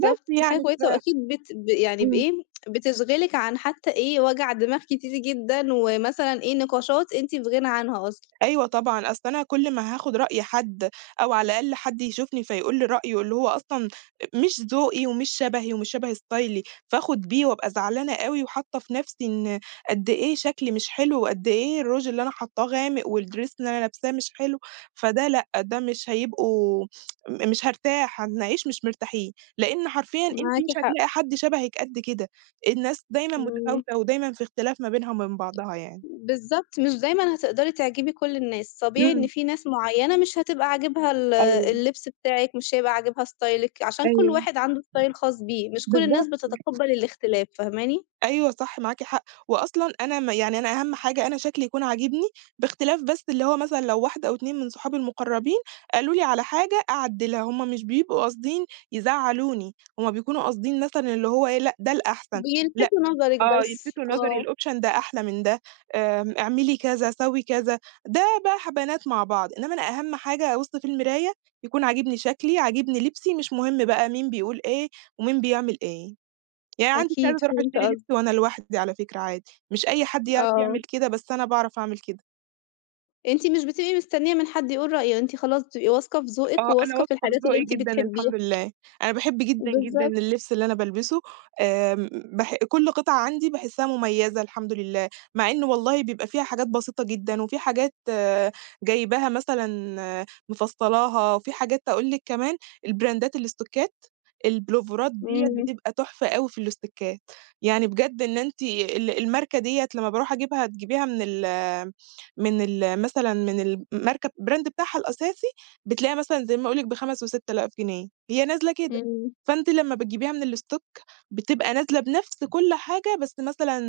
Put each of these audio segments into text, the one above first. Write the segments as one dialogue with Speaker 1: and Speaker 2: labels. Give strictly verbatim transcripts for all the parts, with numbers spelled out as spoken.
Speaker 1: بس
Speaker 2: دي حاجة
Speaker 1: يعني ف
Speaker 2: كويسة وأكيد بت ب يعني
Speaker 1: إمم.
Speaker 2: بإيه بِتشغلِك عن حتى إيه وَجَع دماغ كتير جدًا ومثلاً إيه نقاشات أنتِ في غِنَى عنها أصلًا.
Speaker 1: أيوه طبعًا، أصل أنا كُلّ ما هاخد رأي حد أو على الأقل حد يشوفني فيقول لي رأيه اللي هو أصلًا مش ذوقي ومش شبهي ومش شبه استايلي، فآخد بيه وأبقى زعلانة أوي وحاطّه في نَفسي إن قدّ إيه شكلي مش حلو، وقدّ إيه الrouge اللي أنا حاطّاه غامق، والdress اللي أنا لابساه مش حلو، فده لأ، ده مش هيبقوا م مش هارتاح، هنعيش مش مرتاحين، لإن حرفيًا أنتِ
Speaker 2: معاكِ
Speaker 1: مش
Speaker 2: حق.
Speaker 1: هتلاقي حد شبهِك قدّ كده، الناس دايمًا
Speaker 2: إمم.
Speaker 1: متفاوتة ودايمًا في اختلاف ما بينها وما بين بعضها يعني.
Speaker 2: بالضبط، مش دايمًا هتقدري تعجبي كُلّ الناس، طبيعي إن
Speaker 1: إمم.
Speaker 2: فيه ناس معيّنة مش هتبقى عاجبها ال
Speaker 1: أيوه.
Speaker 2: اللبْس بتاعِك، مش هيبقى عاجبها ستايلِك، عشان كُلّ
Speaker 1: أيوه،
Speaker 2: واحد عنده style خاص بيه، مش كُلّ الناس
Speaker 1: بالضبط.
Speaker 2: بتتقبل الاختلاف، فاهماني؟
Speaker 1: أيوه صح معاكِ حق، وأصلًا أنا م يعني أنا أهم حاجة أنا شكلي يكون عاجبني، باختلاف بس اللي هو مثلًا لو واحدة أو اتنين من صُحابي المُقرّبين قالوا لي على حاجة أعدِّلها، هُم مش بيبقوا قاصدين يزعّلُوني، هُم بيكونوا قاصدين مثلًا اللي هو إيه لأ ده الأحسن، لأ
Speaker 2: بيلفتوا نظرِك
Speaker 1: آه
Speaker 2: بس،
Speaker 1: يلْفِتُوا نظري،
Speaker 2: آه.
Speaker 1: الoption ده أحلى من ده، آمم، اعملي كذا سوّي كذا، ده بقي ح بنات مع بعض، انما أنا أهم حاجة أبُص في المرايا يكون عاجبني شكلي، عاجبني لِبسي، مش مهم بقي مين بيقول إيه ومين بيعمل إيه. يعني عندي
Speaker 2: أكيد
Speaker 1: استعداد أرُوح
Speaker 2: فهمت
Speaker 1: أشتري
Speaker 2: قصدِك.
Speaker 1: لبس وأنا لوحدي على فكرة عادي، مش أي حد يعرف
Speaker 2: آه.
Speaker 1: يعمل كده بس أنا باعرف أعمل كده.
Speaker 2: أنتِ مش بتبقي مستنّية من حد يقول رأيه، أنتِ خلاص بتبقي واثقة في ذوقِك
Speaker 1: آه أنا
Speaker 2: وواثقة في
Speaker 1: واثقة في
Speaker 2: الحاجات اللي
Speaker 1: ذوقي
Speaker 2: أنتِ
Speaker 1: جدًا
Speaker 2: بتحبيها.
Speaker 1: الحمد لله، أنا باحب جدًا، جدًا
Speaker 2: بالضبط.
Speaker 1: اللبس اللي أنا بالبسه. آمم، بح كُلّ قطعة عندي باحسِّها مُميَّزة الحمد لله، مع إنه والله بيبقى فيها حاجات بسيطة جدًا، وفي حاجات جايباها مثلًا مِفصّلاها، وفي حاجات أقول لِك كمان، البراندات الستوكّات، البُلوفَرات ديّة
Speaker 2: إمم.
Speaker 1: بتبقى تُحْفة أوي في الستوكّات، يعني بجد إن أنتِ ال الماركة ديّة لمّا بارُوح أجيبها تجيبيها من ال من ال مثلًا من الماركة brand بتاعها الأساسي بتلاقيها مثلًا زي ما أقول لك بخمس وست آلاف جنيه، هي نازلة كده،
Speaker 2: إمم.
Speaker 1: فأنتِ لمّا بتجيبيها من الstock بتبقى نازلة بنَفْس كُلّ حاجة، بس مثلًا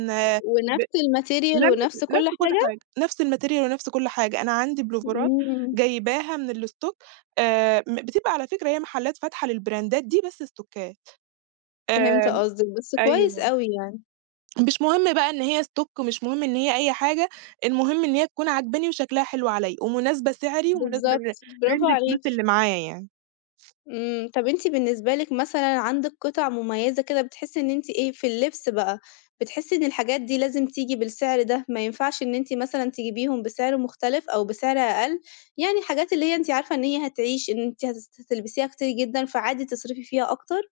Speaker 1: ب
Speaker 2: ونَفْس الmaterial ونَفْس
Speaker 1: نَفْس
Speaker 2: كُلّ
Speaker 1: نَفْس كُلّ
Speaker 2: حاجة؟
Speaker 1: حاجة، نَفْس الmaterial ونَفْس كُلّ حاجة، أنا عندي بُلوفَرات
Speaker 2: إمم.
Speaker 1: جايباها من الstock آآ، م بتبقى على فكرة هي محلات فاتحة للبراندات دي بس ستوكّات،
Speaker 2: فهمت
Speaker 1: آآ،
Speaker 2: قصدِك، بس كويس
Speaker 1: أيوه.
Speaker 2: أوي يعني.
Speaker 1: مش مهم بقى إن هي stock مش مهم إن هي أي حاجة، المهم إن هي تكون عاجباني وشكلها حلو عليَّ، ومناسبة سعري ومناسبة لر
Speaker 2: بالضبط، برافو
Speaker 1: لrange الفلوس
Speaker 2: عليكِ.
Speaker 1: اللي معايا يعني.
Speaker 2: إمم، طَب أنتِ بالنسبة لِك مثلًا عندِك قِطَع مُميّزة كده بتحسي إن أنتِ إيه في اللبس بقى، بتحسي إن الحاجات دي لازم تيجي بالسعر ده؟ ما ينفعش إن أنتِ مثلًا تجيبيهم بسعر مختلف أو بسعر أقل؟ يعني الحاجات اللي هي أنتِ عارفة إن هي هتعيش، إن أنتِ هتس هتلبسيها كتير جدًا، فعادي تصرِفي فيها أكتر؟